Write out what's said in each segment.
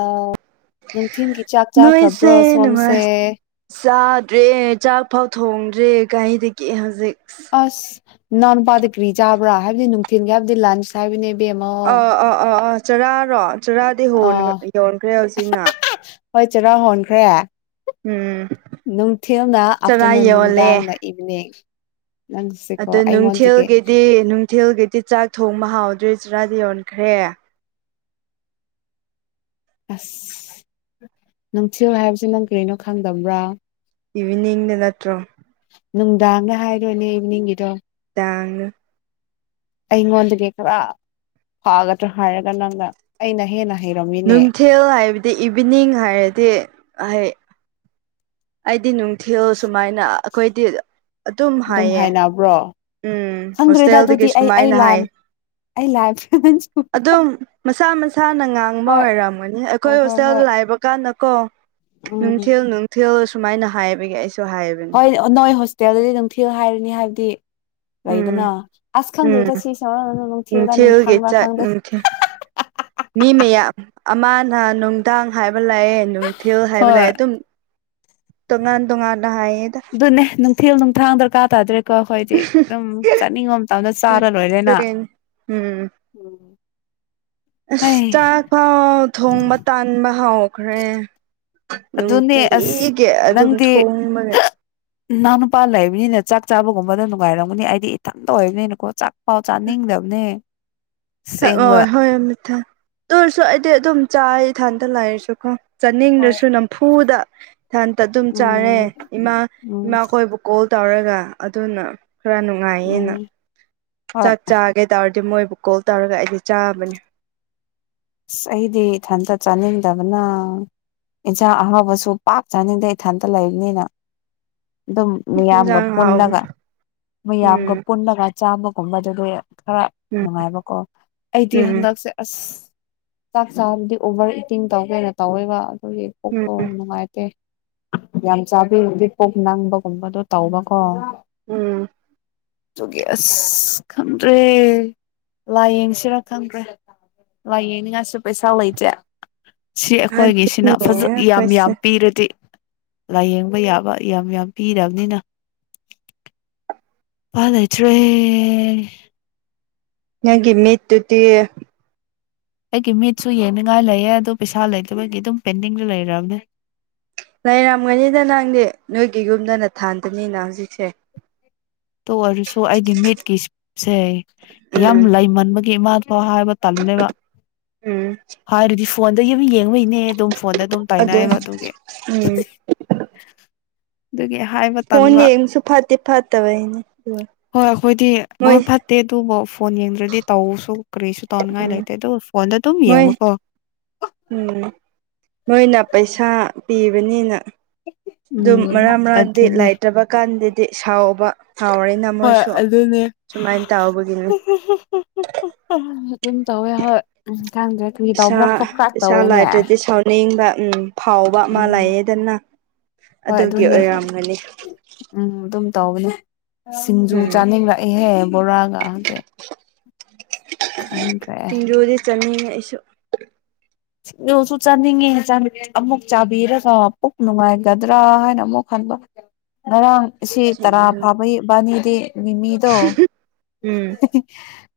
ꯑ ꯅꯨꯡꯊꯤꯤꯟꯒꯤ ꯆꯥꯛ ꯅꯣꯏꯁꯦ ꯆꯥꯈ꯭ꯔꯕ꯭ꯔꯣ ꯁꯣꯝꯁꯦ ꯭ꯔꯦ ꯆꯥꯛ ꯐꯥꯎ ꯊꯣꯡꯗ꯭ꯔꯦ ꯒꯥꯔꯤꯗꯒꯤ ꯍꯧꯖꯤꯛ ꯑꯁ ꯅꯎ ꯅꯨꯄꯥꯗ ꯀ꯭ꯔꯤ ꯆꯥꯕ꯭ꯔꯥ ꯍꯥꯏꯕꯗꯤ ꯅꯨꯡꯊꯤꯟꯜꯒꯤ ꯍꯥꯏꯕꯗꯤ ꯂꯟꯁ ꯍꯥꯏꯕꯅꯤ ꯑꯥ ꯑꯥ ꯑꯥ ꯑꯥ ꯆꯔꯥꯔꯣ ꯆꯔꯥꯗꯤ ꯑꯥ ꯌꯣꯟꯈ꯭ꯔꯦ ꯍꯧꯖꯤꯛꯅ ꯍꯣꯏ ꯆꯔꯥ ꯍꯣꯟꯈ꯭ꯔꯦ ꯎꯝ ꯅꯨꯡꯊꯤꯜꯅ ꯆꯔꯥ ꯑꯥꯐꯇꯔꯅꯨꯟ ꯌꯣꯜꯂꯦ ꯅꯨꯡꯗꯥꯡꯅ ꯏꯚꯤꯅꯤꯡ ꯑ ꯅꯪꯁꯦꯀꯣ ꯑꯩꯉꯣꯟꯗꯒꯤ ꯅꯨꯡꯊꯤꯜꯒꯤꯗꯤ ꯅꯨꯡꯊꯤꯜꯒꯤꯗꯤ ꯆꯥꯛ ꯊꯣꯡꯕ ꯍꯥꯎꯗ꯭ꯔꯔꯤ ꯆꯔꯥꯗꯤ ꯌꯣꯟꯈ꯭ꯔꯦ ꯑꯁ ꯅꯨꯡꯊꯤꯜ ꯍꯥꯏꯕꯁꯦ ꯅꯪ ꯀꯩꯅꯣ ꯈꯪꯗꯕ꯭ꯔꯥ ꯏꯚꯅꯤꯡ ꯅ ꯂꯠꯇ꯭ꯔꯣ ꯅꯨꯡꯗꯥꯡꯗ ꯍꯥꯏꯔꯣꯏꯅꯦ ꯏꯚꯅꯤꯡꯒꯤꯗꯣ ꯊꯥꯡ ꯑꯩꯉꯣꯟꯗꯒꯤ ꯈꯔ ꯐꯥꯒꯗ꯭ꯔꯥ ꯍꯥꯏꯔꯒ ꯅꯪꯅ ꯑꯩꯅ ꯍꯦꯟꯅ ꯍꯩꯔꯝꯃꯤꯅꯦ ꯅꯨꯡꯊꯤꯜ ꯍꯥꯏꯕꯗꯤ ꯏꯚꯤꯅꯤꯡ ꯍꯥꯏꯔꯗꯤ ꯑꯩꯩ ꯑꯩꯗꯤ ꯅꯨꯡꯊꯤꯜ ꯁꯨꯃꯥꯏꯅ ꯑꯩꯈꯣꯏꯗꯤ ꯑꯗꯨꯝ ꯍꯥꯏꯌꯦ ꯎꯝ ꯈꯪꯗ꯭ꯔꯦꯗ ꯍꯣꯁꯇꯦꯜꯗꯒꯤ ꯑꯗꯨꯗꯤ ꯑꯩ ꯑꯩ ꯁꯨꯃꯥꯏꯅ ꯂꯥꯟ ꯍꯥꯏ ꯑꯩ ꯂꯥꯟ ꯑꯗꯨꯝ ꯃꯁꯥ ꯃꯁꯥ ꯏꯁꯥꯅ ꯉꯥꯡꯕ ꯍꯣꯏ ꯑꯣꯏꯔꯝꯃꯅꯤ ꯑꯩꯈꯣꯏ ꯍꯣꯏ ꯍꯣꯏ ꯍꯣꯏ ꯍꯣꯁꯇꯦꯜꯗ ꯂꯥꯛꯏꯕ ꯀꯥꯟꯗꯀꯣ ꯎꯝ ꯅꯨꯡꯊꯤꯜ ꯅꯨꯡ ꯁꯨꯃꯥꯏꯅ ꯍꯥꯏꯕꯒꯤ ꯑꯩꯁꯦ ꯍꯣꯏ ꯅꯣꯏ ꯍꯣꯁꯇꯦꯜꯗꯗꯤ ꯅꯨꯡꯊꯤꯜ ꯍꯥꯏꯔꯅꯤ ꯍꯥꯏꯕꯗꯤ ꯂꯩꯗꯅ ꯎꯝ ꯑꯁ ꯎꯝ ꯈꯪꯗꯣꯏꯗ ꯁꯤ ꯁꯗ ꯅꯨꯡꯊꯤꯜꯗ꯭ꯔꯥ ꯅꯨꯡ ꯅꯨꯡꯊꯤꯜꯒꯤ ꯊꯪꯕ꯭ꯔꯥ ꯆꯥꯛ ꯈꯪꯗ ꯅꯨꯡꯊꯤꯜ ꯃꯤ ꯃꯌꯥꯝ ꯑꯃꯅ ꯅꯨꯡꯗꯥꯡ ꯍꯥꯏꯕ ꯂꯥꯛꯑꯦ ꯊꯌꯣ ꯍꯥꯏꯕ ꯍꯣꯏ ꯂꯦ ꯑꯗꯨꯝ ꯇꯣꯉꯥꯟ ꯇꯣꯉꯥꯟꯅ ꯍꯥꯏꯌꯦꯗ ꯃꯊꯦꯜ ꯝ ꯊꯥꯡ ꯗꯔꯀꯥ ꯇꯥꯗ꯭ꯔꯦ ꯀꯣꯈꯣꯏꯗꯤ ꯑꯗꯨꯝ ꯆꯠꯅꯤꯡꯕ ꯃꯇꯝꯗ ꯆꯥꯔ ꯂꯣꯏꯔꯦꯅ ꯑꯗꯨꯒꯤꯅꯤ ꯎꯝ ꯎ ꯑꯁ ꯆꯥꯛꯐꯥꯎ ꯊꯣꯡꯕ ꯇꯥꯟꯕ ꯍꯥꯎꯈ꯭ꯔꯦ ꯑꯗꯨꯅꯦ ꯑꯁ ꯅꯨꯡꯇꯤꯒꯤ ꯑꯗꯨꯝ ꯊꯣꯡꯕꯅꯦ ꯏꯅꯥꯎ ꯅꯨꯄꯥ ꯂꯩꯕꯅꯤꯅ ꯆꯥꯛ ꯆꯥꯕꯒꯨꯝꯕꯗ ꯅꯨꯡꯉꯥꯏꯔꯝꯒꯅꯤ ꯍꯥꯏꯗꯤ ꯏꯊꯟꯇ ꯑꯣꯏꯕꯅꯤꯅꯀꯣ ꯆꯥꯛ ꯄꯥꯎ ꯆꯥꯅꯤꯡꯗꯕꯅꯦ ꯑꯁꯦꯡꯕ ꯍꯣꯏ ꯍꯣꯏ ꯑꯃꯃꯤ ꯊ ꯇ ꯑꯣꯏꯔꯁꯨ ꯑꯩꯗꯤ ꯑꯗꯨꯝ ꯆꯥ ꯏꯊꯟꯗ ꯂꯥꯛꯔꯁꯨꯀꯣ ꯍꯣꯏ ꯆꯥꯅꯤꯡꯗ꯭ꯔꯁꯨ ꯅꯝꯐꯨꯗ ꯍꯟꯇ ꯑꯗꯨꯝ ꯆꯥꯔꯦ ꯎꯝ ꯏꯃꯥ ꯎꯝ ꯏꯃꯥꯈꯣꯏꯕꯨ ꯀꯣꯜ ꯇꯧꯔꯒ ꯑꯗꯨꯅ ꯈꯔ ꯎꯝ ꯅꯨꯡꯉꯥꯏꯌꯦꯅ ꯍꯣꯏ ꯆꯥꯛ ꯆꯥꯒꯦ ꯇꯔꯗꯤ ꯑꯗꯨ ꯃꯣꯏꯕꯨ ꯀꯣꯜ ꯇꯧꯔꯒ ꯑꯩꯗꯤ ꯆꯥꯕꯅꯤ ꯑꯁ ꯑꯩꯗꯤ ꯏꯊꯟꯇ ꯆꯥꯅꯤꯡꯗꯕꯅ ꯏꯟꯁꯥꯡ ꯑꯍꯥꯎꯕꯁꯨ ꯄꯥꯛ ꯆꯥꯅꯤꯡꯗ ꯏꯊꯟꯇ ꯂꯩꯕꯅꯤꯅ ꯑꯗꯨꯝ ꯃꯤꯌꯥꯝꯒ ꯏꯟꯖꯥꯡ ꯄꯨꯜꯂꯒ ꯍꯥꯎꯕꯅꯦ ꯃꯌꯥꯝꯒ ꯎꯝ ꯄꯨꯜꯂꯒ ꯆꯥꯝꯃꯒꯨꯝꯕꯗꯨꯗꯤ ꯈꯔ ꯎꯝ ꯅꯨꯡꯉꯥꯏꯕꯀꯣ ꯑꯩꯗꯤ ꯎꯝ ꯍꯟꯗꯛꯁꯦ ꯑꯁ ꯆꯥꯛ ꯆꯥꯕꯗꯤ ꯑꯣꯚꯔ ꯏꯇꯤꯡ ꯇꯧ ꯀꯩꯅꯣ ꯇꯧꯋꯦꯕ ꯑꯗꯨꯒꯤ ꯎꯝ ꯀꯣꯛꯇꯣ ꯅꯨꯡꯉꯥꯏꯇꯦ ꯌꯥꯝ ꯆꯥꯕꯤꯗꯤ ꯄꯣꯞ ꯅꯪꯕꯒꯨꯝꯕꯗꯣ ꯇꯧꯕꯀꯣ ꯎꯝ ꯇꯒꯤ ꯑꯁ ꯈꯝ ꯔꯦ ꯂꯥꯏꯌꯦꯡꯁꯤꯔ ꯈꯪꯗ꯭ꯔꯦ ꯂꯥꯏꯌꯦꯡꯅꯤꯡꯉꯥꯏꯁꯨ ꯄꯩꯁꯥ ꯂꯩꯇꯦ ꯁꯤ ꯑꯩꯈꯣꯏꯒꯤꯁꯤꯅ ꯑꯗꯨꯅꯦ ꯐꯖ ꯌꯥꯝ ꯑꯩꯈꯣꯏꯁꯦ ꯌꯥꯝ ꯄꯤꯔꯗꯤ ꯂꯥꯏꯌꯦꯡꯕ ꯌꯥꯕ ꯌꯥꯝ ꯌꯥꯝ ꯄꯤꯔꯕꯅꯤꯅ ꯄꯗꯩꯆ꯭ꯔꯦ ꯅꯪꯒꯤ ꯃꯤꯠꯇꯨꯗꯤ ꯑꯩꯒꯤ ꯃꯤꯠꯁꯨ ꯌꯦꯡꯅꯤꯡꯉꯥꯏ ꯂꯩꯌꯦ ꯑꯗꯨ ꯄꯩꯁꯥ ꯂꯩꯇꯕꯒꯤ ꯑꯗꯨꯝ ꯄꯦꯟꯗꯤꯡꯗ ꯂꯩꯔꯕꯅꯦ ꯂꯩꯔꯝꯒꯅꯤꯗ ꯅꯪꯗꯤ ꯅꯣꯏꯒꯤ ꯌꯨꯝꯗꯅ ꯊꯥꯟꯗꯅꯤꯅ ꯍꯧꯖꯤꯛꯁꯦ ꯇꯣ ꯑꯣꯏꯔꯁꯨ ꯑꯩꯗꯤ ꯃꯤꯠꯀꯤꯁꯦ ꯌꯥꯝ ꯎꯝ ꯂꯩꯃꯟꯕꯒꯤ ꯏꯃꯥꯗ ꯍꯣꯏ ꯍꯥꯏꯕ ꯇꯥꯜꯂꯤꯅꯦꯕ ꯎꯝ ꯍꯥꯏꯔꯗꯤ ꯐꯣꯟꯗꯒꯤ ꯑꯃ ꯌꯦꯡꯕꯩ ꯅꯦ ꯑꯗꯨꯝ ꯐꯣꯟꯗ ꯑꯗꯨꯝ ꯑꯗꯨ ꯇꯥꯏꯅꯩꯌꯦꯕ ꯑꯗꯨꯒꯤ ꯎꯝ ꯑꯗꯨꯒꯤ ꯍꯥꯏꯕ ꯐꯣꯟ ꯇꯟꯕ ꯌꯦꯡꯁꯨ ꯐꯠꯇꯦ ꯐꯠꯇꯕ ꯑꯅꯦ ꯍꯣꯏ ꯑꯩꯈꯣꯏꯗꯤ ꯍꯣꯏ ꯐꯠꯇꯦ ꯑꯗꯨꯕꯨ ꯐꯣꯟ ꯌꯦꯡꯗ꯭ꯔꯗꯤ ꯇꯧꯁꯨ ꯀꯔꯤꯁꯨ ꯇꯧꯅꯤꯡꯉꯥꯏ ꯂꯩꯇꯦ ꯑꯗꯨꯗ ꯐꯣꯟꯗ ꯑꯗꯨꯝ ꯃꯣꯏ ꯌꯦꯡꯉꯣꯀꯣ ꯅꯣꯏꯅ ꯄꯩꯁꯥ ꯄꯤꯕꯅꯤꯅ ꯎꯝ ꯑꯗꯨꯝ ꯃꯔꯥꯡ ꯃꯔꯥꯡꯗꯤ ꯑꯗꯨꯅꯦ ꯂꯩꯥꯏꯇ꯭ꯔꯕ ꯀꯥꯟꯗꯗꯤ ꯁꯥꯎꯕ ꯁꯥꯎꯔꯦꯅ ꯍꯣꯏ ꯃꯣꯏꯁꯨ ꯑꯗꯨꯅꯦ ꯁꯨꯃꯥꯏꯅ ꯇꯧꯕꯒꯤꯅꯤ ꯑꯗꯨꯝ ꯇꯧꯋꯦ ꯍꯣꯏ ꯈꯪꯗ꯭ꯔꯦ ꯀꯨ ꯄꯩꯁꯥ ꯇꯧꯕ꯭ꯔꯥ ꯈꯣꯛ ꯈ꯭ꯔꯥꯛ ꯄꯩꯁꯥ ꯇꯧꯋꯦꯅꯦ ꯂꯩꯇ꯭ꯔꯗꯤ ꯁꯥꯎꯅꯤꯡꯕ ꯎꯝ ꯐꯥꯎꯕ ꯃꯥ ꯎꯝ ꯂꯩꯌꯦꯗꯅ ꯍꯣꯏ ꯑꯗꯨꯒꯤ ꯑꯗꯨꯅꯦ ꯑꯣꯏꯔꯝꯒꯅꯤ ꯎꯝ ꯑꯗꯨꯝ ꯇꯒꯅꯦ ꯁꯤꯡꯖꯨ ꯎꯝ ꯆꯥꯅꯤꯡꯂꯛꯏꯍꯦ ꯕꯣꯔꯥꯒꯁꯦ ꯇꯖꯗꯤ ꯀꯁꯨ ꯁꯤꯣꯁꯨ ꯆꯥꯅꯤꯡꯉꯦ ꯑꯃꯨꯛ ꯆꯥꯕꯤꯔꯒ ꯄꯨꯛ ꯅꯨꯡꯉꯥꯏꯒꯗ꯭ꯔꯥ ꯍꯥꯏꯅ ꯑꯃꯨꯛ ꯍ ꯉꯔꯥꯡ ꯁꯤ ꯇꯔꯥ ꯁꯤꯡꯖꯨ ꯐꯥꯕꯩꯕꯥꯅꯤꯗꯤ ꯃꯤꯃꯤꯗꯣ ꯎꯝ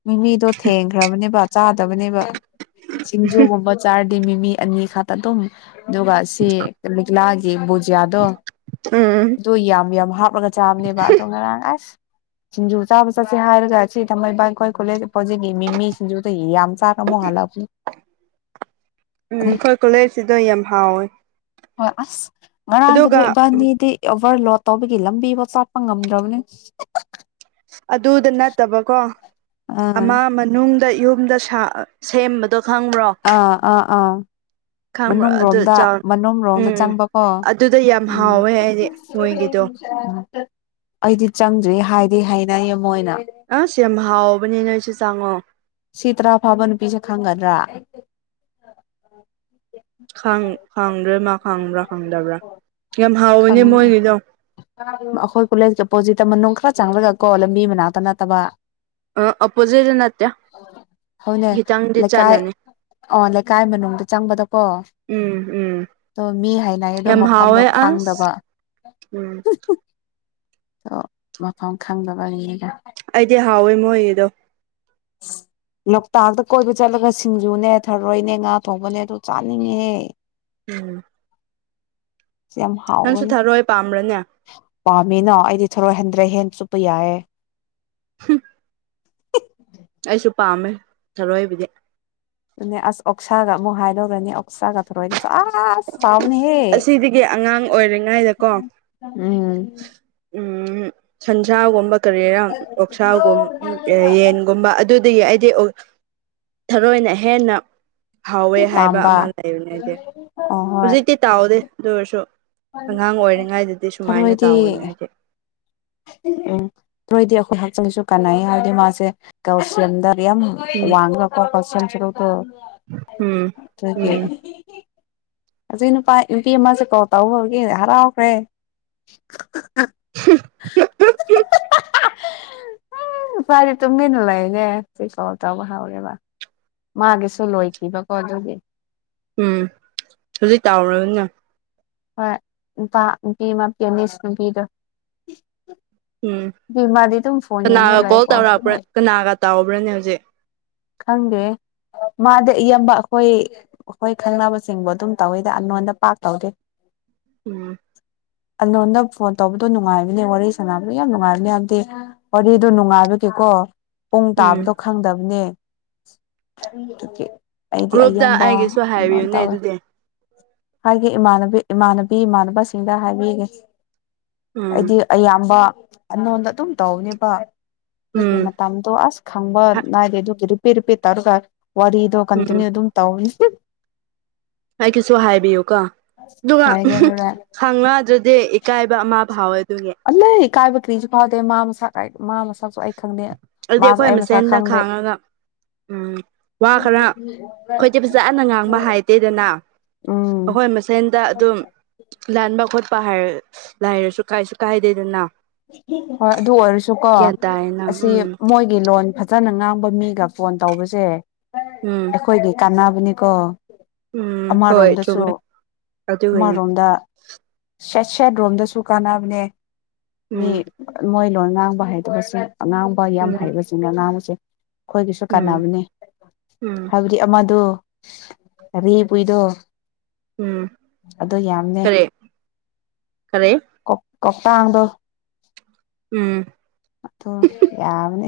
ꯃꯤꯃꯤꯗꯣ ꯊꯦꯡꯈ꯭ꯔꯕꯅꯦꯕ ꯆꯥꯗꯕꯅꯦꯕ ꯆꯁꯤꯡꯖꯨꯒꯨꯝꯕ ꯆꯥ ꯗꯤ ꯃꯤꯃꯤ ꯑꯅꯤ ꯈꯛꯇ ꯑꯗꯨꯝ ꯑꯗꯨꯒ ꯁꯤ ꯂꯤꯛꯂꯥꯒꯤ ꯕꯨꯖꯤꯌꯥꯗꯣ ꯎꯝ ꯎꯝ ꯑꯗꯨꯗꯣ ꯌꯥꯝ ꯌꯥꯝ ꯍꯥꯞꯂꯒ ꯆꯥꯕꯅꯦꯕ ꯑꯗꯣ ꯉꯔꯥꯡ ꯑꯁ ꯖ ꯆꯥꯕꯁ ꯁꯤ ꯍꯥꯔꯒꯁꯤ ꯇꯏꯀꯏ ꯀꯣꯂꯦ ꯄꯖꯤꯦ ꯃꯤ ꯃꯤꯖꯗ ꯍ ꯑ ꯑꯃꯁꯆꯥ ꯀ ꯃꯣ ꯍꯥꯂ ꯎꯝ ꯑꯩꯈꯣꯏ ꯀꯣꯂꯩꯖꯁꯤꯗ ꯌꯥꯝ ꯍꯥꯎꯋꯦ ꯍꯣꯏ ꯑꯁ ꯑꯗꯨꯒ ꯉꯔꯥꯡꯒꯗꯨ ꯏꯕꯥꯅꯤꯗꯤ ꯑꯣꯚꯔ ꯂꯣꯗ ꯇꯧꯕꯒꯤ ꯂꯝꯕꯤꯐꯣ ꯆꯠꯄ ꯉꯝꯗ꯭ꯔꯕꯅꯤ ꯑꯗꯨꯗ ꯅꯠꯇꯕꯀꯣ ꯑꯥ ꯑꯃ ꯃꯅꯨꯡꯗ ꯌꯨꯝꯗ ꯁꯦꯝꯕꯗꯣ ꯈꯪꯕ꯭ꯔꯣ ꯑꯥ ꯑꯥ ꯑꯥ ꯈꯪꯕ꯭ꯔꯣ ꯃꯅꯨꯡ ꯑꯗꯨ ꯔꯣꯝꯗ ꯆꯥꯎ ꯃꯅꯨꯡꯂꯣꯝꯗ ꯎꯝ ꯆꯪꯕꯀꯣ ꯑꯗꯨꯗ ꯌꯥꯝ ꯎꯝ ꯍꯥꯎꯋꯦ ꯍꯥꯏꯗꯤ ꯃꯣꯏꯒꯤꯗꯣ ꯑꯩꯗꯤ ꯆꯪꯗ꯭ꯔꯤ ꯍꯥꯏꯗꯤ ꯍꯥꯏꯅꯩ ꯃꯣꯏꯅ ꯑꯁ ꯌꯥꯝ ꯍꯥꯎꯕꯅꯦ ꯅꯣꯏꯁꯨ ꯆꯪꯉꯣ ꯁꯤꯇꯔꯥ ꯐꯥꯕ ꯅꯨꯄꯤꯁꯦ ꯈꯪꯒꯗ꯭ꯔꯥ ꯈ ꯈꯪꯗ꯭ꯔꯃ ꯈꯪꯕ꯭ꯔꯥ ꯈꯪꯗ꯭ꯔꯕ꯭ꯔꯥ ꯌꯥꯝ ꯍꯥꯎꯕꯅꯦ ꯈꯪ ꯃꯣꯏꯒꯤꯗꯣ ꯑꯩꯈꯣꯏ ꯀꯣꯂꯦꯖꯀꯤ ꯑꯣꯄꯣꯖꯤꯠꯇ ꯃꯅꯨꯡ ꯈꯔ ꯆꯪꯂꯒ ꯀꯣ ꯂꯝꯕꯤ ꯃꯅꯥꯛꯇ ꯅꯠꯇꯕ ꯑꯣꯄꯣꯖꯤꯠ ꯅ ꯍꯅꯦ ꯂꯩꯀꯥꯏ ꯆꯠꯂꯅꯤ ꯑ ꯂꯩꯀꯥꯏ ꯃꯅꯨꯡꯗ ꯆꯪꯕꯗꯀꯣ ꯎꯝ ꯎꯝ ꯑꯣ ꯃꯤ ꯍꯥꯏꯅꯌꯦ ꯑꯗꯣ ꯌꯥꯝ ꯃꯐꯝꯗꯣ ꯍꯥꯎꯋꯦ ꯑꯁ ꯈꯪꯗꯕ ꯎꯝ ꯃꯐꯝ ꯈꯪꯗꯕꯒꯤꯅꯤꯅ ꯑꯩꯗꯤ ꯍꯥꯎꯋꯦ ꯃꯣꯏꯒꯤꯗꯣ ꯎ ꯂꯣꯛꯇꯥꯛꯇ ꯀꯣꯏꯕ ꯆꯠꯂꯒ ꯁꯤꯡꯖꯨꯅꯦ ꯊꯔꯣꯏꯅꯦ ꯉꯥ ꯊꯣꯡꯕꯅꯦ ꯑꯗꯨ ꯆꯥꯅꯤꯡꯉꯍꯦ ꯎꯝ ꯁꯤ ꯌꯥꯝ ꯅꯪꯁꯨ ꯍꯥꯎꯋꯦꯅꯦ ꯊꯔꯣꯏ ꯄꯥꯝꯕ꯭ꯔꯅꯦ ꯄꯥꯝꯃꯤꯅ ꯑꯩꯗꯤ ꯊꯣꯔꯣꯏ ꯍꯟꯗ꯭ꯔꯦ ꯍꯦ ꯆꯨꯞꯄ ꯌꯥꯏ ꯍꯝ ꯑꯩꯁꯨ ꯄꯥꯝꯃꯦ ꯊꯔꯣꯏꯕꯨꯗꯤ ꯑꯗꯨꯅꯦ ꯑꯁ ꯑꯣꯛꯁꯥꯒ ꯑꯃꯨꯛ ꯍꯥꯏ ꯂꯧꯧꯔꯅꯤ ꯑꯣꯛꯁꯥꯒ ꯊꯧꯔꯣꯏ ꯑ ꯇꯃꯅꯤ ꯍꯦ ꯑꯁꯤꯗꯒꯤ ꯑꯉꯥꯡ ꯑꯣꯏꯔꯤꯉꯩꯗꯀꯣ ꯎꯝ ꯎ ꯁꯟꯁꯥꯒꯨꯝꯕ ꯀꯔꯤꯔꯥ ꯑꯣꯛꯁꯥꯒꯨꯝ ꯌꯦꯟꯒꯨꯝꯕ ꯑꯗꯨ ꯑꯗꯨꯗꯒꯤ ꯑꯩꯗꯤ ꯊꯔꯣꯏꯅ ꯍꯦꯟꯅ ꯍꯥꯎꯋꯦ ꯍꯥꯏꯕ ꯄꯥꯝꯕ ꯑꯃ ꯂꯩꯕꯅꯦ ꯑꯩꯗꯤ ꯑꯣ ꯍꯣꯏ ꯍꯧꯖꯤꯛꯇꯤ ꯇꯥꯎꯗꯦ ꯑꯗꯨ ꯑꯣꯏꯔꯁꯨ ꯑꯉꯥꯡ ꯑꯣꯏꯔꯤꯉꯩꯗꯗꯤ ꯁꯨꯃꯥꯏꯅ ꯊꯔꯣꯏꯗꯤ ꯇꯥꯎꯒꯅꯦ ꯍꯥꯏꯁꯦ ꯎꯝ ꯍꯣꯏꯗꯤ ꯑꯩꯈꯣꯏ ꯍꯛꯆꯥꯡꯁꯨ ꯀꯥꯟꯅꯩ ꯍꯥꯏꯗꯤ ꯃꯥꯁꯦ ꯒꯥꯎꯁꯦꯟꯗ ꯌꯥ ꯎꯝ ꯂꯄꯥ ꯀꯁꯟꯁꯤ ꯎꯝ ꯎꯝ ꯍꯧꯖꯤꯛ ꯅꯨꯄꯥ ꯅꯨꯄꯤ ꯑꯃꯁꯦ ꯀꯣ ꯇꯥꯎꯒꯦ ꯍꯔꯥꯎꯈ꯭ꯔꯦ [inaudible] ꯎ ꯐꯗꯤ ꯇꯨꯝꯃꯤꯟꯅ ꯂꯩꯅꯦ ꯀꯩ ꯀꯣꯜ ꯇꯧꯕ ꯍꯥꯎꯔꯦꯕ ꯃꯥꯒꯤꯦꯁꯨ ꯂꯣꯏꯈꯤꯕ ꯀꯣ ꯑꯗꯨꯦ ꯎꯝ ꯍꯧꯖꯤꯛ ꯇꯥꯎꯔꯅ ꯍꯣꯏ ꯅꯨꯄꯥ ꯅꯨꯄꯤꯃ ꯄꯦꯅꯤꯁ ꯅꯨꯄꯤꯗꯣ ꯎꯝ ꯃꯥꯗꯤꯇ ꯐꯣꯟ ꯌꯥꯏꯅ ꯀꯅꯥꯒ ꯂꯑ ꯀꯣꯜ ꯀꯣ ꯇꯧꯔꯛꯄ꯭ꯔꯥ ꯀꯅꯥꯒ ꯇꯥꯎꯕ꯭ꯔꯅꯦ ꯍꯧꯖꯤꯛ ꯈꯪꯦ ꯃꯥꯗ ꯏꯌꯥꯝꯕ ꯑꯩꯈꯣꯏ ꯑꯩꯈꯣꯏ ꯈꯪꯅꯕꯁꯤꯡꯕꯨ ꯑꯗꯨꯝ ꯇꯧꯋꯤꯗ ꯅꯣꯟꯗ ꯄꯥꯛ ꯇꯧꯗꯦ ꯎꯝ ꯑꯩꯉꯣꯟꯗ ꯐꯣꯟ ꯇꯧꯕꯗꯣ ꯅꯨꯡꯉꯥꯏꯕꯅꯦ ꯋꯥꯔꯤ ꯁꯥꯟꯅꯕꯗ ꯌꯥꯝ ꯅꯨꯡꯉꯥꯏꯕꯅꯤ ꯍꯥꯏꯕꯗꯤ ꯋꯥꯔꯤꯗ ꯅꯨꯡꯉꯥꯏꯕꯒꯤꯦꯀꯣ ꯀꯣ ꯄꯨꯡ ꯎꯝ ꯇꯥꯕꯗꯣ ꯈꯪꯗꯕꯅꯦ ꯑꯗꯨ ꯑꯩꯗꯤ ꯒ꯭ꯔꯨꯞꯇ ꯑꯌꯥꯝꯕ ꯑꯩꯒꯤꯁꯨ ꯑꯗꯨ ꯍꯥꯏꯕꯤꯌꯨꯅꯦ ꯇꯧꯋꯦ ꯑꯗꯨꯗꯤ ꯍꯥꯏꯒꯦ ꯏꯃꯥꯟꯕꯤ ꯏꯃꯥꯟꯅꯕꯤ ꯏꯃꯥꯟꯅꯕꯁꯤꯡꯗ ꯍꯥꯏꯕꯤꯒꯦ ꯎꯝ ꯍꯥꯏꯗꯤ ꯑꯌꯥꯝꯕ ꯑꯅꯣꯟꯗ ꯑꯗꯨꯝ ꯇꯧꯅꯦꯕ ꯑꯗꯨꯒꯤ ꯎꯝ ꯃꯇꯝꯗꯣ ꯑꯁ ꯈꯪꯕ ꯅꯥꯏꯗꯦ ꯑꯗꯨꯒꯤ ꯨꯄꯤꯦ ꯨꯄꯤꯦꯠ ꯇꯧꯔꯒ ꯋꯥꯔꯤꯗꯣ ꯎꯝ ꯀꯟꯇꯤꯅ꯭ꯌꯨ ꯑꯗꯨꯝ ꯇꯧꯅꯤ ꯑꯩꯒꯤꯁꯨ ꯍꯥꯏꯕꯤꯌꯨꯀꯣ ꯑꯗꯨꯒ ꯍꯥꯏꯒꯦ ꯍꯣꯔꯦꯟ ꯈꯪꯗ ꯦ ꯑꯦꯀꯑꯕ ꯃꯥ ꯥꯎ ꯑꯜ ꯀꯥꯏꯕ ꯀ꯭ꯔꯤꯁꯨ ꯐꯥꯎꯗꯦ ꯃꯥ ꯃꯁꯥ ꯀ ꯃꯥ ꯃꯁꯥꯁꯨ ꯑꯗꯨꯗꯤ ꯑꯩꯈꯣꯏ ꯑꯃꯁꯦꯟꯗ ꯈꯥꯡꯉꯒ ꯎꯝ ꯋꯥ ꯈꯔ ꯑꯩꯈꯣꯏꯗꯤ ꯐꯖꯅ ꯉꯥꯡꯕ ꯍꯥꯏꯗꯦꯗꯅ ꯎꯝ ꯑꯩꯈꯣꯏ ꯃꯁꯦꯟꯗ ꯑꯗꯨꯝ ꯂꯥꯟꯕ ꯈꯣꯄ ꯄꯥ ꯍꯥꯏꯔ ꯂꯥꯏꯔꯁꯨ ꯀꯥꯏꯁꯨ ꯀꯥꯏꯗꯦꯗꯅ ꯍꯣꯏ ꯑꯗꯨ ꯑꯣꯏꯔꯁꯨꯀꯣ ꯒ꯭ꯌꯥꯟ ꯇꯥꯏꯌꯦꯅ ꯑꯁꯤ ꯎꯝ ꯃꯣꯏꯒꯤ ꯂꯣꯟ ꯐꯖ ꯐꯖꯅ ꯉꯥꯡꯕ ꯃꯤꯒ ꯐꯣꯟ ꯇꯧꯕꯁꯦ ꯎꯝ ꯑꯩꯈꯣꯏꯒꯤ ꯀꯥꯟꯅꯕꯅꯤꯀꯣ ꯎꯝ ꯍꯣꯏ ꯑꯃꯔꯣꯝꯗꯁꯨ ꯆꯨꯝꯃꯦ ꯑꯗꯨꯒꯤꯅꯦ ꯑꯃꯔꯣꯝꯗ ꯁꯦꯠ ꯁꯦꯠ ꯔꯣꯝꯗꯁꯨ ꯀꯥꯟꯅꯕꯅꯦ ꯃꯤ ꯎꯝ ꯃꯣꯏ ꯂꯣꯟ ꯉꯥꯡꯕ ꯍꯥꯏꯗꯕꯁꯦ ꯑꯉꯥꯡꯕ ꯌꯥꯝ ꯎꯝ ꯍꯩꯕꯁꯤꯡꯅꯦ ꯑꯉꯥꯡꯕꯁꯦ ꯑꯩꯈꯣꯏꯒꯤꯁꯨ ꯎꯝ ꯀꯥꯟꯅꯕꯅꯤ ꯎꯝ ꯍꯥꯏꯕꯗꯤ ꯑꯃꯗꯨ ꯀꯔꯤ ꯄꯨꯏꯗꯣ ꯎꯝ ꯑ ꯌꯥꯝꯅꯦ ꯈꯔꯦ ꯀꯧꯣꯛꯇꯥꯡꯗꯣ ꯎꯝ ꯑ ꯌꯥꯕꯅꯤ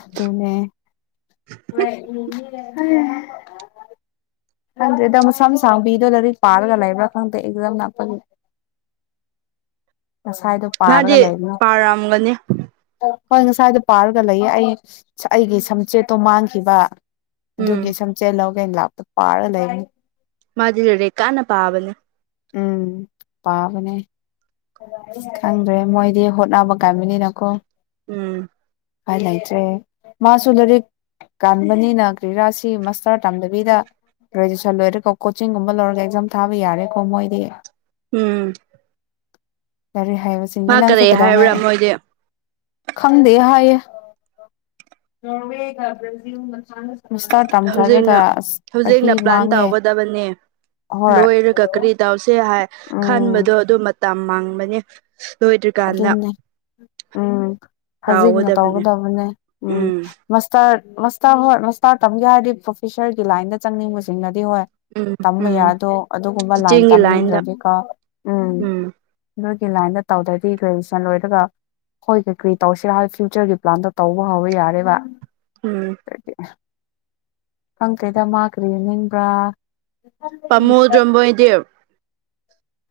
ꯑꯗꯨꯅꯦ ꯍ ꯈꯪꯗ꯭ꯔꯦꯗ ꯃꯁꯥ ꯃꯁꯥꯡꯕꯤꯗꯣ ꯂꯥꯏꯔꯤꯛ ꯄꯥꯔꯒ ꯂꯩꯕ꯭ꯔꯥ ꯈꯪꯗꯦ ꯑꯦꯛꯖꯥꯝ ꯅꯄꯒꯤ ꯉꯁꯥꯏꯗꯣ ꯄꯥꯔꯒ ꯃꯥꯗꯤ ꯂꯩꯅꯤ ꯄꯥꯔꯝꯒꯅꯤ ꯍꯣꯏ ꯉꯁꯥꯏꯗꯣ ꯄꯥꯔꯒ ꯂꯩꯌꯦ ꯑꯩ ꯑꯩꯒꯤ ꯁꯝꯆꯦꯠꯇꯣ ꯃꯥꯡꯈꯤꯕ ꯎꯝ ꯑꯗꯨꯒꯤ ꯁꯝꯆꯦꯜꯍꯧꯈꯩꯅ ꯂꯥꯞꯇ ꯄꯥꯔ ꯂꯩꯅꯤ ꯃꯥꯖꯤꯦ ꯂꯔꯦ ꯀꯥꯟꯅ ꯄꯥꯕꯅꯦ ꯎꯝ ꯄꯥꯕꯅꯦ ꯈꯪꯗ꯭ꯔꯦ ꯃꯣꯏꯗꯤ ꯍꯣꯠꯅꯕ ꯀꯥꯏꯃꯤꯅꯤꯅꯀꯣ ꯎꯝ ꯐꯥꯏ ꯂꯆꯦ ꯃꯥꯁꯨꯨꯗꯔ ꯀꯥꯟꯕꯅꯤꯅ ꯀ꯭ꯔꯤꯔꯥꯁꯤ ꯃꯁꯇꯔ ꯇꯥꯟꯗꯕꯤꯗ ꯒ꯭ꯔꯦꯖꯨꯑꯦꯁꯟ ꯂꯣꯏꯔꯦꯀꯣ ꯀꯣꯆꯤꯡꯒꯨꯝꯕ ꯂꯧꯔꯒ ꯑꯦꯛꯖꯥꯝ ꯊꯥꯕ ꯌꯥꯔꯦꯀꯣ ꯃꯣꯏꯗꯤ ꯎꯝ ꯀꯔꯤ ꯍꯥꯏꯕꯁꯤꯡꯁꯦ ꯃꯥ ꯅꯪꯁꯨ ꯀꯔꯤ ꯍꯥꯏꯕ꯭ꯔꯥ ꯀꯩꯗꯧꯉꯑꯦ ꯃꯣꯏꯗꯤ ꯈꯪꯗꯦ ꯍꯥꯏꯌꯦ ꯅꯔꯋꯦꯒ ꯭ꯔꯖꯤꯜ ꯃꯤꯁꯇꯔ ꯇꯝꯊꯔꯒ ꯍꯧꯖꯤꯛꯅ ꯑꯁ ꯆꯍꯤ ꯍꯧꯖꯤꯛꯅ ꯄ꯭ꯂꯥꯟ ꯃꯥꯡꯉꯦ ꯇꯧꯒꯗꯕꯅꯦ ꯍꯣꯏ ꯂꯣꯏꯔꯒ ꯀꯔꯤ ꯇꯎꯁꯦ ꯍꯥꯏ ꯎꯝ ꯈꯟꯕꯗꯣ ꯑꯗꯨ ꯃꯇꯝ ꯃꯥꯡꯕꯅꯤ ꯄ ꯀꯥꯅ ꯑꯗꯨꯅꯦ ꯎꯝ ꯍꯧꯖꯤꯛꯅ ꯇꯧꯒꯗꯕꯅꯦ ꯎꯝ ꯃꯁꯇꯔ ꯃꯁꯇꯥꯔ ꯍꯣꯏ ꯃꯁꯇꯥꯔ ꯇꯝꯒꯦ ꯍꯥꯏꯔꯗꯤ ꯄ꯭ꯔꯣꯐꯦꯁꯔꯒꯤ ꯂꯥꯏꯟꯗ ꯆꯪꯅꯤꯡꯕꯁꯤꯡꯅꯗꯤ ꯍꯣꯏ ꯎꯝ ꯇꯝꯕ ꯎꯝ ꯌꯥꯗꯣ ꯑꯗꯨꯒꯨꯝꯕ ꯂꯥꯏꯟ ꯆꯤꯆꯦꯡꯒꯤ ꯂꯥꯏꯟꯗ ꯇꯝꯅꯤꯡꯗ꯭ꯔꯗꯤꯀꯣ ꯎꯝ ꯅꯣꯏꯒꯤ ꯂꯥꯏꯟꯗ ꯇꯧꯗꯔ ꯑꯩ ꯒ꯭ꯔꯦꯖꯨꯑꯦꯁꯟ ꯂꯣꯏꯔꯒ ꯍꯈꯣꯏ ꯀꯩ ꯀꯔꯤ ꯇꯧꯁꯤꯔ ꯐꯤꯌꯨꯆꯔꯒꯤ ꯄ꯭ꯂꯥꯟꯗꯣ ꯇꯧꯕ ꯍꯧꯕ ꯌꯥꯔꯦꯕ ꯎꯝ ꯈꯪ ꯀꯦꯗ ꯃꯥꯈ꯭ꯔꯤ ꯅꯤꯡꯕ꯭ꯔꯥ ꯄꯃꯨꯗꯔꯝ ꯕꯣꯏꯗ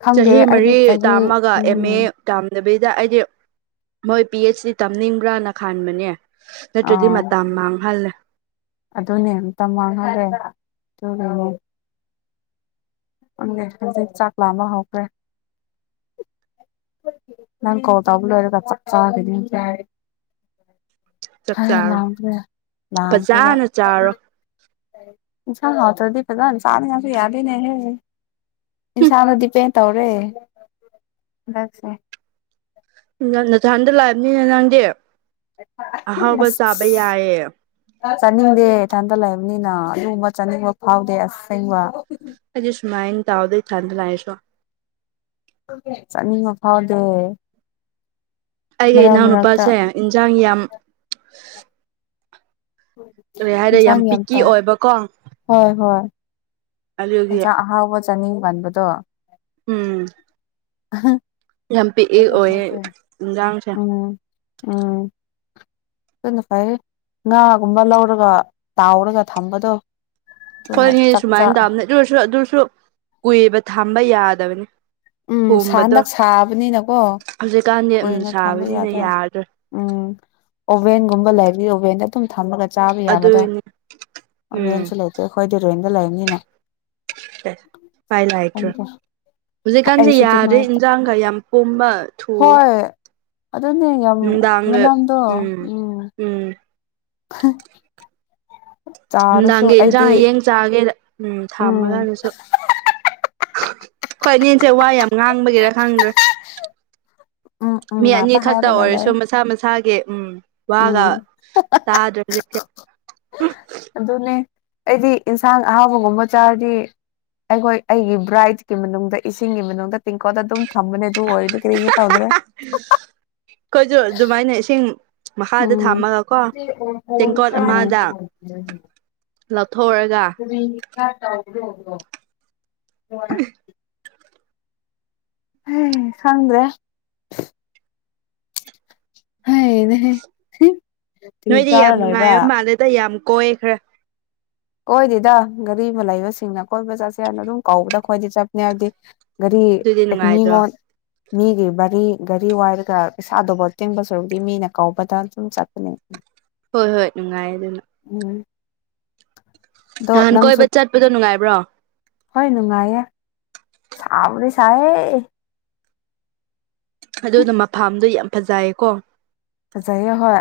ꯈꯪꯗꯦ ꯆꯍꯤ ꯑꯩꯗꯤ ꯃꯔꯤ ꯆꯍꯤ ꯇꯥꯝꯃꯒ ꯑꯦꯝ ꯎꯝ ꯑꯦ ꯇꯥꯝꯗꯕꯤ ꯁꯤꯗ ꯑꯩꯗꯤ ꯃꯣꯏ ꯄꯤ ꯑꯩꯆ ꯗꯤ ꯇꯝꯅꯤꯡꯕ꯭ꯔꯅ ꯈꯟꯥꯟꯕꯅꯦ ꯅꯠꯇ꯭ꯔꯗꯤ ꯑꯥ ꯃꯇꯝ ꯃꯥꯡꯍꯜꯂꯦ ꯑꯗꯨꯅꯦ ꯑꯝꯇ ꯃꯥꯡꯍꯔꯦ ꯑꯗꯨꯅꯦ ꯍꯪ ꯍꯧꯖꯤꯛ ꯆꯥꯛ ꯂꯥꯕ ꯍꯧꯈ꯭ꯔꯦ ꯅꯪ ꯀꯣꯗꯕ ꯂꯔ ꯀꯆ ꯐꯔꯦ ꯂ꯭ꯔꯦ ꯆꯥꯛ ꯆꯥꯔꯣ ꯂ꯭ꯔꯦꯕ ꯐꯖꯅ ꯆꯥꯔꯣ ꯏꯁ ꯗꯤꯄꯒꯅꯤ ꯆꯥꯟꯅꯁꯨ ꯌꯥꯕꯤꯅꯦꯍꯦ ꯏꯟꯁꯥꯡꯗꯗꯤꯄꯦꯟ ꯇꯧꯔꯦ ꯍꯟꯗꯁ ꯌꯥꯝ ꯅ ꯊꯥꯟꯗ ꯂꯥꯛꯑꯕꯅꯤꯅ ꯅꯪꯗꯤ ꯍ ꯁ ꯑꯕ ꯑꯁ ꯌꯥꯑ ꯆꯥꯅꯤꯡꯗꯦ ꯏꯊꯟꯇ ꯂꯩꯕꯅꯤꯅ ꯑꯂꯨ ꯑꯃ ꯆꯥꯅꯤꯡꯕ ꯐꯥꯎꯗꯦ ꯑꯁꯦꯡꯕ ꯑꯩꯖ ꯁꯃꯥꯏꯟ ꯇꯥꯎꯗꯩ ꯆꯥꯟꯗ ꯂꯌꯦꯁꯣ ꯆꯥꯅꯤꯡꯕ ꯐꯥꯎꯗꯦ ꯑꯩꯒꯤ ꯃꯔꯛ ꯃꯔꯛꯇ ꯏꯅꯥꯎꯅꯨꯄꯥꯁꯦ ꯏꯟꯁꯥꯡ ꯌꯥꯝ ꯀꯔꯤ ꯍꯥꯏꯔꯦ ꯆꯥꯡ ꯌꯥꯝ ꯄꯤꯛꯀꯤ ꯇꯥꯎ ꯑꯣꯏꯕꯀꯣ ꯍꯣꯏ ꯍꯣꯏ ꯑꯗꯨꯒꯤ ꯏꯁꯥꯛ ꯑꯍꯥꯎꯕ ꯆꯥꯅꯤꯡ ꯄꯥꯟꯕꯗꯣ ꯎꯝ ꯎꯝ ꯌꯥꯝ ꯄꯤꯛꯏ ꯑꯣꯏꯌꯦ ꯏꯟꯖꯥꯡꯁꯦ ꯎꯝ ꯐꯥꯏ ꯉꯥꯒꯨꯝꯕ ꯂꯧꯔꯒ ꯇꯥꯎꯔꯒ ꯊꯝꯕꯗꯣ ꯑꯗꯨꯅ ꯍꯣꯏꯅꯤ ꯆꯥꯛ ꯁꯨꯃꯥꯏꯅ ꯆꯥꯛ ꯇꯧꯕꯅꯤ ꯑꯗꯨ ꯑꯣꯏꯔꯁꯨ ꯑꯗꯨꯁꯨ ꯀꯨꯏꯕ ꯊꯝꯕ ꯌꯥꯗꯕꯅꯤ ꯎꯝ ꯄꯨꯝꯕꯗꯣ ꯍꯟꯗꯛ ꯁꯥꯕꯅꯤꯅꯀꯣ ꯍꯧꯖꯤꯛꯀꯥꯟꯗꯤ ꯎꯝ ꯀꯨꯏꯅ ꯊꯝꯕ ꯁꯥꯕꯅꯤꯅ ꯌꯥꯗꯦ ꯌꯥꯗ꯭ꯔꯦ ꯎꯝ ꯑꯣꯚꯦꯟꯒꯨꯝꯕ ꯂꯩꯔꯤ ꯑꯣꯚꯦꯟꯗ ꯑꯗꯨꯝ ꯊꯝꯃꯒ ꯆꯥꯕ ꯌꯥꯕꯗꯣ ꯑꯗꯨꯒꯤꯅꯤ ꯎꯝ ꯔꯕꯦꯟꯁꯨ ꯂꯩꯇꯦ ꯑꯩꯈꯣꯏꯗꯤ ꯔꯦꯟꯗ ꯂꯩꯕꯅꯤꯅ ꯄꯥꯏ ꯂꯑꯩꯇ꯭ꯔ ꯏꯀꯥꯟꯁꯦ ꯑꯩꯁꯨ ꯌꯥꯔꯦ ꯑꯗꯨꯃꯥꯏꯅ ꯏꯟꯖꯥꯡꯒ ꯌꯥꯝ ꯄꯣꯝꯃ ꯊꯨ ꯍꯣꯏ ꯑꯗꯨꯅꯦ ꯌꯥꯝ ꯃꯅꯥꯗꯣ ꯎꯝ ꯎꯝ ꯆꯥꯔꯁꯨ ꯅꯪꯒꯦ ꯑꯩꯗꯤ ꯖꯌꯦꯡ ꯆꯥꯒꯦꯗ ꯎꯝ ꯊꯥꯃ ꯀꯥꯟꯗꯁꯨ ꯍꯣꯏ ꯅꯟꯁꯦ ꯋꯥ ꯌꯥꯝ ꯉꯥꯡꯕꯒꯤꯔ ꯈꯪꯗ꯭ꯔꯦ ꯎꯝ ꯎꯝ ꯃꯤ ꯑꯅꯤ ꯉꯥꯛꯇ ꯈꯛꯇ ꯍꯥꯏꯔꯒ ꯂꯩ ꯑꯣꯏꯔꯁꯨ ꯃꯁꯥ ꯃꯁꯥꯒꯤ ꯎꯝ ꯋꯥꯒ ꯎꯝ ꯇꯥꯗ꯭ꯔꯕꯗꯤ ꯎ [inaudible] ꯑꯗꯨꯅꯤ ꯑꯩꯗꯤ ꯏꯟꯁꯥꯡ ꯑꯍꯥꯎꯕꯒꯨꯝꯕ ꯆꯥꯔꯗꯤ ꯑꯩꯈꯣꯏ ꯑꯩꯒꯤ ꯕ꯭ꯔꯥꯏꯠꯀꯤ ꯃꯅꯨꯡꯗ ꯏꯁꯤꯡꯒꯤ ꯃꯅꯨꯡꯗ ꯇꯦꯡꯀꯣꯗ ꯑꯗꯨꯝ ꯊꯝꯕꯅꯦ ꯑꯗꯨ ꯍꯔꯗꯤ ꯀꯔꯤꯖ ꯇ ꯍꯗ꯭ꯔꯦ ꯑꯩꯈꯣꯏꯁꯨ ꯑꯗꯨꯃꯥꯏꯅ ꯏꯁꯤꯡ ꯃꯈꯥꯗ ꯎꯝ ꯊꯝꯃꯒ ꯀꯣ ꯇꯦꯡꯀꯣꯠ ꯑꯃꯗ ꯂꯧꯊꯣꯛꯔꯒ ꯇ [inaudible] ꯎꯝ ꯈꯪ꯭ꯗꯔꯦ ꯍꯅꯦ ꯅꯣꯏꯗꯤ ꯌꯥꯝ ꯅꯨꯡꯉꯥꯏꯕ ꯃꯥꯜꯂꯦꯗ ꯌꯥꯝ ꯀꯣꯏ ꯈꯔꯦ ꯀꯣꯏꯗꯦꯗ ꯒꯥꯔꯤꯕ ꯑꯃ ꯂꯩꯕꯁꯤꯡꯅ ꯀꯣꯏꯕ ꯆꯠꯁꯦꯅ ꯑꯗꯨꯝ ꯀꯥꯎꯗ ꯈꯣꯏꯗꯤ ꯆꯠꯄꯅꯦ ꯍꯥꯏꯕꯗꯤ ꯒꯥꯔꯤ ꯑꯗꯨꯗꯤ ꯅꯨꯡꯉꯥꯏꯗ꯭ꯔꯣ ꯃꯤꯉꯣꯟ ꯃꯤꯒꯤ ꯒꯥꯔꯤ ꯒꯥꯔꯤ ꯋꯥꯏꯔꯒ ꯄꯩꯁꯥꯗꯐ ꯇꯦꯡꯕ ꯁꯔꯗꯤ ꯃꯤꯅ ꯀꯧꯕꯥꯎꯗ ꯑꯗꯨꯝ ꯆꯠꯄꯅꯦ ꯍꯣꯏ ꯍꯣꯏ ꯅꯨꯡꯉꯥꯏ ꯑꯗꯨꯅ ꯎꯝ ꯑꯗꯣ ꯅꯍꯥꯟ ꯅꯪꯁꯨ ꯀꯣꯏꯕ ꯆꯠꯄꯗꯣ ꯅꯨꯡꯉꯥꯏꯕ꯭ꯔꯣ ꯍꯣꯏ ꯅꯨꯡꯉꯥꯏꯌꯦꯦ ꯆ ꯁꯥꯏꯦ ꯑꯗꯨꯅ ꯃꯐꯥꯝꯗꯣ ꯌꯥꯝ ꯐꯖꯌꯦꯀꯣ ꯖꯥꯏꯌꯦꯍꯣꯏ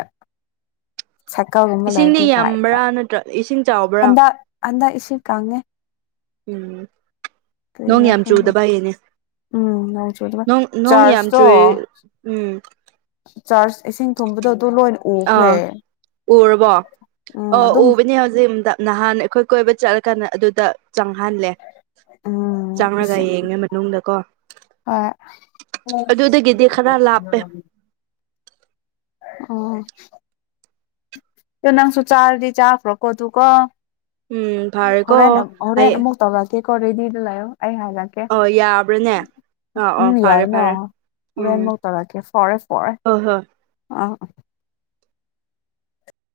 ꯁꯔꯀꯜꯒꯨꯝꯕ ꯏꯁꯤꯡꯗꯤ ꯂꯩꯔꯗꯤꯗ꯭ꯔꯥ ꯑꯛꯇ ꯌꯥꯝꯕ꯭ꯔꯥ ꯅꯠꯇ꯭ꯔ ꯏꯁꯤꯡ ꯆꯥꯎꯕ꯭ꯔꯥ ꯍꯟꯗꯛ ꯍꯟꯗꯛ ꯏꯁꯨ ꯀꯪꯉꯦ ꯎꯝ ꯅꯣꯡ ꯀꯔꯤꯒꯤꯔꯥ ꯌꯥꯝ ꯈꯪꯗꯦ ꯆꯨꯗꯕꯌꯦꯅꯦ ꯎꯝ ꯅꯣꯡ ꯆꯨꯗꯕ ꯣꯡ ꯅꯣꯡ ꯌꯥꯝ ꯆꯥꯔꯖꯇꯣ ꯆꯨꯦ ꯎꯝ ꯆꯥꯔꯖ ꯏꯁꯤꯡ ꯊꯨꯝꯕꯗꯣ ꯑꯗꯨ ꯂꯣꯏꯅ ꯎꯈ꯭ꯔꯦ ꯑꯥ ꯎꯔꯔꯕ ꯎꯝ ꯑꯣ ꯑꯗꯨꯝ ꯎꯕꯅꯦ ꯍꯧꯖꯤꯛ ꯅꯍꯥꯟ ꯑꯩꯈꯣꯏ ꯀꯣꯏꯕ ꯆꯠꯂꯀꯥꯟꯗ ꯑꯗꯨꯗ ꯆꯪꯍꯜꯂꯦ ꯎꯝ ꯆꯪꯉꯒ ꯌꯦꯡꯉꯦ ꯃꯅꯨꯡꯗꯀꯣ ꯑꯗꯨꯗꯒꯤꯗꯤ ꯈꯔ ꯂꯥꯞꯄꯦ ꯑꯣꯏ ꯑꯣ ꯀ ꯅꯪꯁꯨ ꯆꯥꯗꯤ ꯆꯥ ꯐ꯭ꯔꯛ ꯀꯣꯗꯨ ꯀ ꯎꯝ ꯐꯔꯦꯀꯣ ꯍꯣꯔꯦꯟꯅ ꯍꯣꯔꯦꯟꯦꯟ ꯍꯌꯦꯡ ꯑꯃꯨꯛ ꯇꯧꯔꯛ ꯀꯦ ꯀꯔꯗꯤꯗ ꯂꯑꯣ ꯑꯩ ꯍꯥꯏꯖꯛꯀꯦ ꯑꯣ ꯌꯥꯕ꯭ꯔꯥꯅꯦ ꯑꯥ ꯎꯝ ꯑꯣ ꯐꯔꯦ ꯌꯥꯏꯅ ꯐꯔꯦ ꯍꯣꯔꯦꯟ ꯎꯝ ꯃꯧ ꯇꯥꯔꯛꯀꯦ ꯐꯔꯦ ꯐꯔꯦ ꯍꯣꯏ ꯍꯣꯏ ꯑꯥ